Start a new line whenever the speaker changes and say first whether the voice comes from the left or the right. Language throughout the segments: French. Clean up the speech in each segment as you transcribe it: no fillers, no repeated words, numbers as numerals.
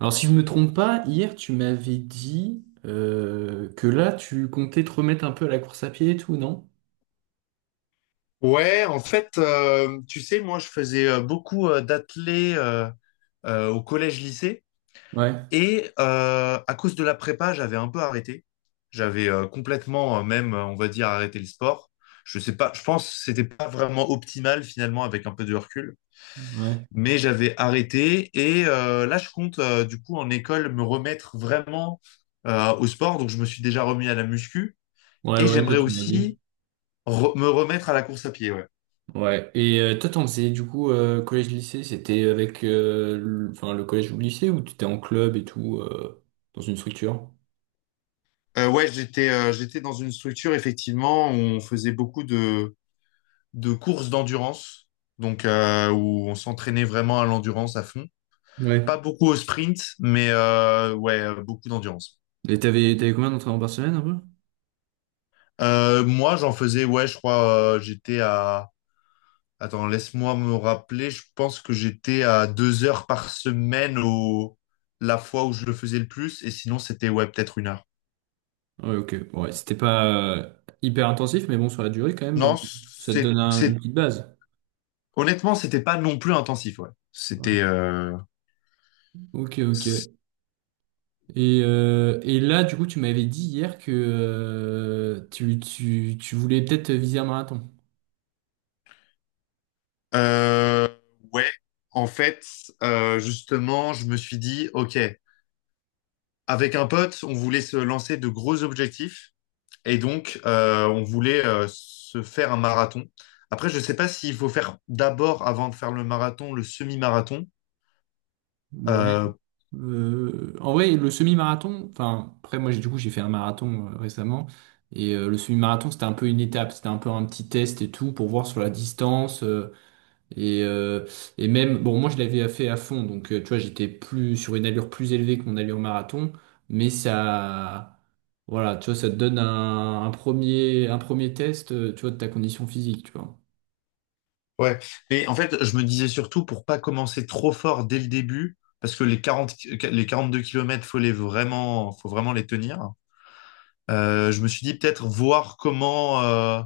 right: Alors, si je me trompe pas, hier, tu m'avais dit que là, tu comptais te remettre un peu à la course à pied et tout, non?
left: Ouais, en fait, tu sais, moi, je faisais beaucoup d'athlé au collège-lycée
right: Ouais,
left: et à cause de la prépa, j'avais un peu arrêté. J'avais complètement, même, on va dire, arrêté le sport. Je sais pas, je pense que c'était pas vraiment optimal finalement avec un peu de recul,
right: ouais.
left: mais j'avais arrêté et là, je compte du coup en école me remettre vraiment au sport. Donc, je me suis déjà remis à la muscu
right: Ouais,
left: et
right: ouais, ça,
left: j'aimerais
right: tu m'as dit.
left: aussi me remettre à la course à pied. Ouais.
right: Ouais. Et toi, t'en faisais, du coup, collège-lycée, c'était avec le, enfin, le collège ou le lycée ou tu étais en club et tout, dans une structure?
left: Ouais, j'étais dans une structure, effectivement, où on faisait beaucoup de courses d'endurance, donc où on s'entraînait vraiment à l'endurance à fond.
right: Ouais.
left: Pas beaucoup au sprint, mais ouais, beaucoup d'endurance.
right: Et t'avais combien d'entraînements par semaine, un peu?
left: Moi, j'en faisais, ouais, je crois, j'étais à... Attends, laisse-moi me rappeler, je pense que j'étais à 2 heures par semaine au... la fois où je le faisais le plus, et sinon, c'était, ouais, peut-être 1 heure.
right: Ouais, ok. Ouais, c'était pas euh, hyper intensif, mais bon, sur la durée, quand même,
left: Non,
right: ça te donne
left: c'est...
right: une petite base.
left: honnêtement, c'était pas non plus intensif, ouais.
right: Ouais.
left: C'était...
right: Ok, ok. Et, là, du coup, tu m'avais dit hier que tu voulais peut-être viser un marathon.
left: Euh, ouais, en fait, justement, je me suis dit, ok, avec un pote, on voulait se lancer de gros objectifs et donc on voulait se faire un marathon. Après, je sais pas s'il faut faire d'abord, avant de faire le marathon, le semi-marathon.
right: Ouais.
left: Euh,
right: En vrai, le semi-marathon, enfin, après, moi, du coup, j'ai fait un marathon récemment. Et le semi-marathon, c'était un peu une étape, c'était un peu un petit test et tout pour voir sur la distance. Et, même, bon, moi je l'avais fait à fond, donc tu vois, j'étais plus sur une allure plus élevée que mon allure marathon, mais ça, voilà, tu vois, ça te donne un premier test, tu vois, de ta condition physique, tu vois.
left: ouais, mais en fait, je me disais surtout pour pas commencer trop fort dès le début, parce que les 42 kilomètres, faut vraiment les tenir. Je me suis dit peut-être voir comment. euh,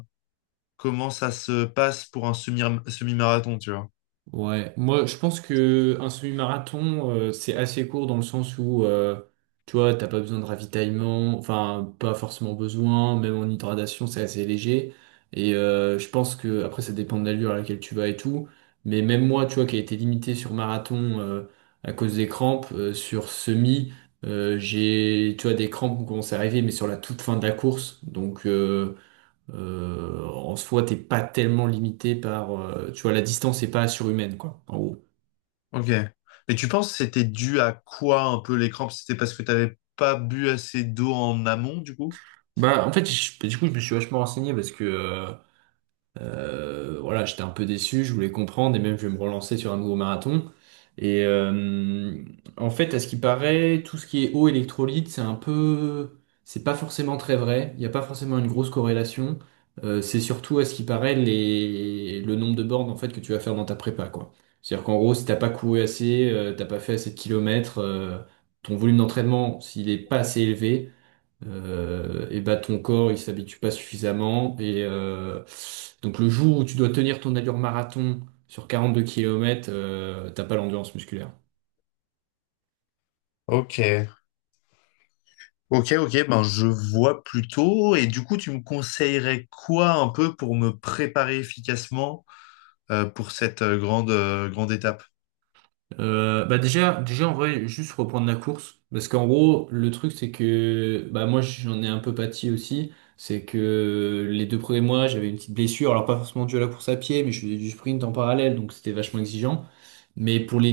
left: comment Ça se passe pour un semi-marathon, tu vois.
right: Ouais, moi je pense que un semi-marathon c'est assez court dans le sens où tu vois t'as pas besoin de ravitaillement, enfin pas forcément besoin, même en hydratation c'est assez léger et je pense que après ça dépend de l'allure à laquelle tu vas et tout, mais même moi tu vois qui a été limité sur marathon à cause des crampes sur semi j'ai tu vois des crampes ont commencé à arriver mais sur la toute fin de la course donc en soi, t'es pas tellement limité par, tu vois, la distance est pas surhumaine, quoi, en gros.
left: Ok. Et tu penses que c'était dû à quoi un peu les crampes? C'était parce que t'avais pas bu assez d'eau en amont, du coup?
right: Bah, en fait, du coup, je me suis vachement renseigné parce que, voilà, j'étais un peu déçu, je voulais comprendre et même je vais me relancer sur un nouveau marathon. Et en fait, à ce qui paraît, tout ce qui est eau électrolyte, c'est un peu, c'est pas forcément très vrai. Il n'y a pas forcément une grosse corrélation. C'est surtout à ce qui paraît les, le nombre de bornes en fait que tu vas faire dans ta prépa, quoi. C'est-à-dire qu'en gros, si t'as pas couru assez, t'as pas fait assez de kilomètres, ton volume d'entraînement, s'il est pas assez élevé, et bah ton corps il s'habitue pas suffisamment et donc le jour où tu dois tenir ton allure marathon sur 42 km t'as pas l'endurance musculaire.
left: Ok. Ok, ok, ben je vois plutôt. Et du coup, tu me conseillerais quoi un peu pour me préparer efficacement pour cette grande étape?
right: Bah déjà en vrai juste reprendre la course parce qu'en gros le truc c'est que bah moi j'en ai un peu pâti aussi c'est que les 2 premiers mois j'avais une petite blessure alors pas forcément due à la course à pied mais je faisais du sprint en parallèle donc c'était vachement exigeant. Mais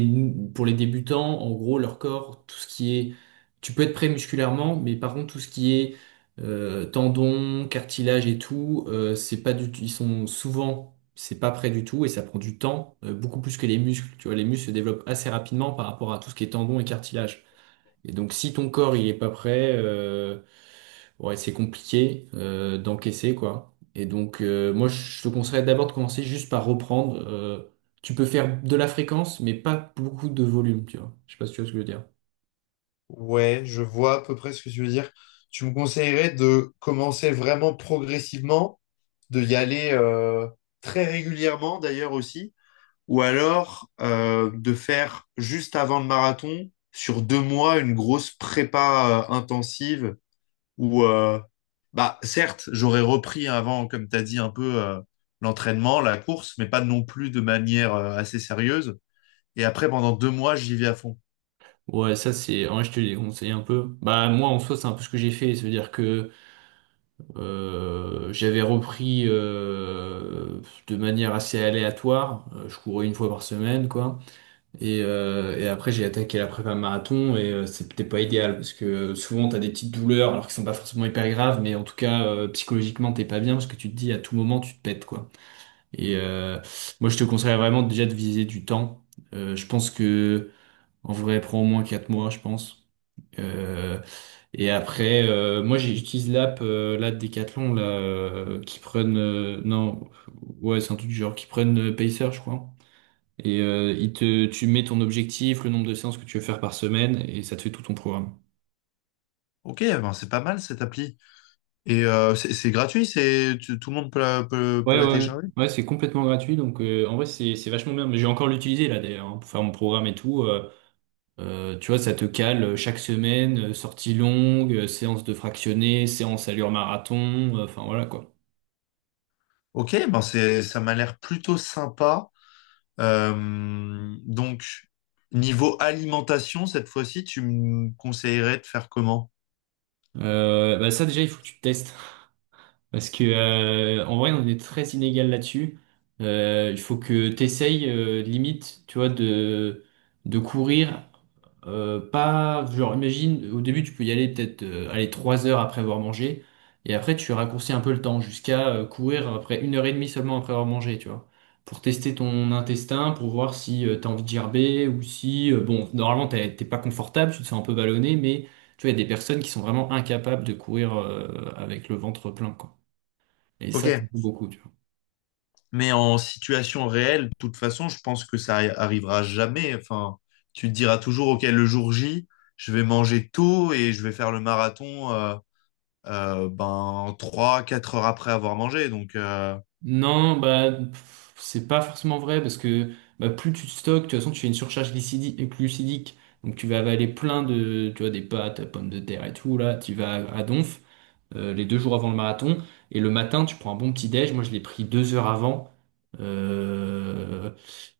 right: pour les débutants, en gros, leur corps, tout ce qui est... Tu peux être prêt musculairement, mais par contre, tout ce qui est tendons, cartilage et tout, c'est pas du tout... Ils sont souvent... C'est pas prêt du tout et ça prend du temps, beaucoup plus que les muscles. Tu vois, les muscles se développent assez rapidement par rapport à tout ce qui est tendons et cartilage. Et donc, si ton corps il est pas prêt, ouais, c'est compliqué d'encaisser quoi. Et donc, moi, je te conseillerais d'abord de commencer juste par reprendre. Tu peux faire de la fréquence, mais pas beaucoup de volume, tu vois. Je sais pas si tu vois ce que je veux dire.
left: Ouais, je vois à peu près ce que tu veux dire. Tu me conseillerais de commencer vraiment progressivement, de y aller très régulièrement d'ailleurs aussi, ou alors de faire juste avant le marathon, sur 2 mois, une grosse prépa intensive où, bah, certes, j'aurais repris avant, comme tu as dit, un peu l'entraînement, la course, mais pas non plus de manière assez sérieuse. Et après, pendant 2 mois, j'y vais à fond.
right: Ouais, ça c'est. En vrai, je te l'ai conseillé un peu. Bah moi, en soi, c'est un peu ce que j'ai fait. Ça veut dire que j'avais repris de manière assez aléatoire. Je courais une fois par semaine, quoi. Et, après, j'ai attaqué la prépa marathon et c'est peut-être pas idéal parce que souvent t'as des petites douleurs alors qu'ils sont pas forcément hyper graves, mais en tout cas, psychologiquement, t'es pas bien parce que tu te dis à tout moment, tu te pètes quoi. Et moi, je te conseillerais vraiment déjà de viser du temps. Je pense que en vrai, prend au moins 4 mois, je pense. Euh, et après, moi, j'utilise l'app là de Decathlon là, qui prennent. Non, ouais, c'est un truc du genre qui prennent Pacer, je crois. Et il te, tu mets ton objectif, le nombre de séances que tu veux faire par semaine, et ça te fait tout ton programme.
left: Ok, ben c'est pas mal cette appli. Et c'est gratuit, tout le monde peut la, peut,
right: Ouais,
left: peut la
right: ouais, ouais,
left: télécharger.
right: ouais, c'est complètement gratuit, donc en vrai c'est vachement bien. Mais j'ai encore l'utilisé là d'ailleurs hein, pour faire mon programme et tout. Tu vois, ça te cale chaque semaine, sortie longue, séance de fractionné, séance allure marathon, enfin voilà quoi.
left: Ok, ben c'est ça m'a l'air plutôt sympa. Donc niveau alimentation cette fois-ci, tu me conseillerais de faire comment?
right: Bah ça déjà il faut que tu testes. Parce que en vrai, on est très inégal là-dessus. Il faut que t'essayes limite, tu vois, de courir. Pas, genre, imagine, au début, tu peux y aller peut-être aller 3 heures après avoir mangé, et après, tu raccourcis un peu le temps jusqu'à courir après 1 heure et demie seulement après avoir mangé, tu vois, pour tester ton intestin, pour voir si t'as envie de gerber ou si, bon, normalement, t'es pas confortable, tu te sens un peu ballonné, mais tu vois, il y a des personnes qui sont vraiment incapables de courir avec le ventre plein, quoi. Et
left: Ok,
right: ça, c'est pas beaucoup, tu vois.
left: mais en situation réelle, de toute façon, je pense que ça arrivera jamais. Enfin, tu te diras toujours, ok, le jour J, je vais manger tôt et je vais faire le marathon ben trois quatre heures après avoir mangé. Donc
right: Non, bah, pff, c'est pas forcément vrai parce que bah, plus tu stockes, de toute façon, tu fais une surcharge glucidique. Donc, tu vas avaler plein de, tu vois, des pâtes, pommes de terre et tout, là, tu vas à donf. Les 2 jours avant le marathon. Et le matin, tu prends un bon petit déj. Moi, je l'ai pris 2 heures avant. Euh,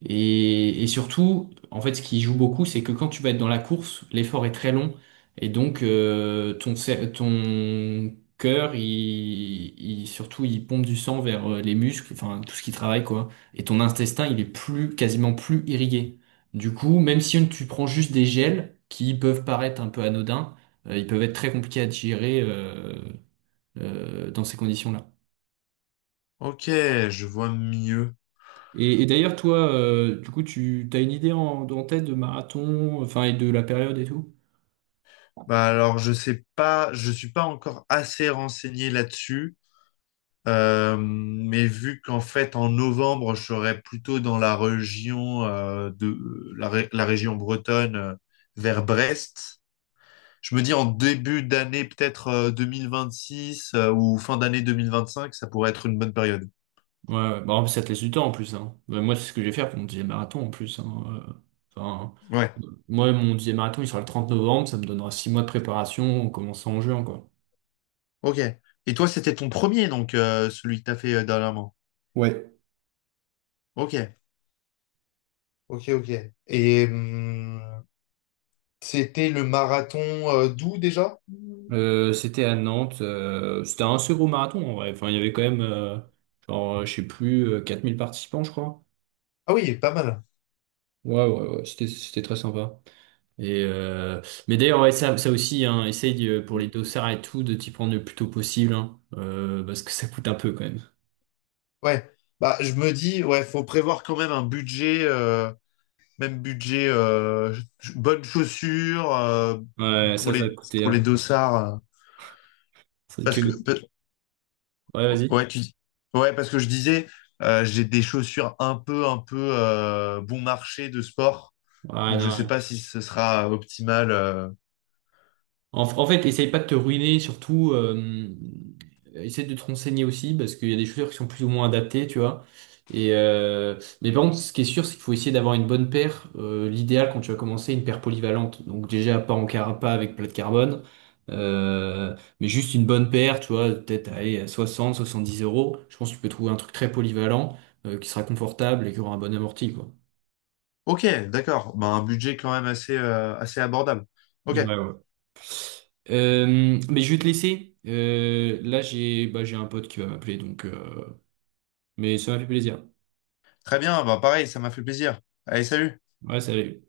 right: et, surtout, en fait, ce qui joue beaucoup, c'est que quand tu vas être dans la course, l'effort est très long. Et donc, ton, cer- ton cœur, surtout, il pompe du sang vers les muscles, enfin, tout ce qui travaille, quoi. Et ton intestin, il est plus, quasiment plus irrigué. Du coup, même si tu prends juste des gels qui peuvent paraître un peu anodins, ils peuvent être très compliqués à digérer dans ces conditions-là.
left: ok, je vois mieux.
right: Et, d'ailleurs, toi, du coup, tu as une idée en tête de marathon, enfin, et de la période et tout?
left: Bah alors, je sais pas, je suis pas encore assez renseigné là-dessus, mais vu qu'en fait en novembre, je serai plutôt dans la région de la région bretonne vers Brest. Je me dis en début d'année peut-être 2026 ou fin d'année 2025, ça pourrait être une bonne période.
right: Ouais, ouais. Bon, ça te laisse du temps en plus, hein. Ouais, moi, c'est ce que je vais faire pour mon 10e marathon en plus, hein. Enfin,
left: Ouais.
right: moi, mon 10e marathon, il sera le 30 novembre, ça me donnera 6 mois de préparation en commençant en juin, quoi.
left: Ok. Et toi, c'était ton premier donc celui que t'as fait dernièrement.
right: Ouais.
left: Ok. Ok, ok. Et c'était le marathon d'où déjà?
right: C'était à Nantes, c'était un assez gros marathon en vrai. Enfin, il y avait quand même, genre, je sais plus, 4 000 participants, je crois.
left: Ah oui, pas mal.
right: Ouais, ouais, ouais, c'était très sympa. Et mais d'ailleurs, ouais, ça aussi, hein, essaye pour les dossards et tout de t'y prendre le plus tôt possible, hein, parce que ça coûte un peu quand même.
left: Ouais. Bah, je me dis, ouais, faut prévoir quand même un budget, même budget, bonnes chaussures
right: Ouais, ça va te coûter.
left: pour les
right: Hein.
left: dossards.
right: C'est
left: Parce
right: que...
left: que,
right: Ouais, vas-y.
left: ouais, ouais, parce que je disais, j'ai des chaussures un peu bon marché de sport,
right: Ouais,
left: donc je sais
right: non.
left: pas si ce sera optimal.
right: En fait, essaye pas de te ruiner, surtout, essaye de te renseigner aussi, parce qu'il y a des chaussures qui sont plus ou moins adaptées, tu vois. Et, mais par contre, ce qui est sûr, c'est qu'il faut essayer d'avoir une bonne paire. L'idéal, quand tu vas commencer, une paire polyvalente. Donc déjà, pas en carapa avec plat de carbone, mais juste une bonne paire, tu vois, peut-être allez, à 60, 70 euros. Je pense que tu peux trouver un truc très polyvalent, qui sera confortable et qui aura un bon amorti, quoi.
left: Ok, d'accord. Bah, un budget quand même assez abordable. Ok,
right: Ouais, ouais. Mais je vais te laisser. Là, j'ai bah, j'ai un pote qui va m'appeler, donc. Mais ça m'a fait plaisir.
left: très bien. Bah, pareil, ça m'a fait plaisir. Allez, salut.
right: Ouais, salut.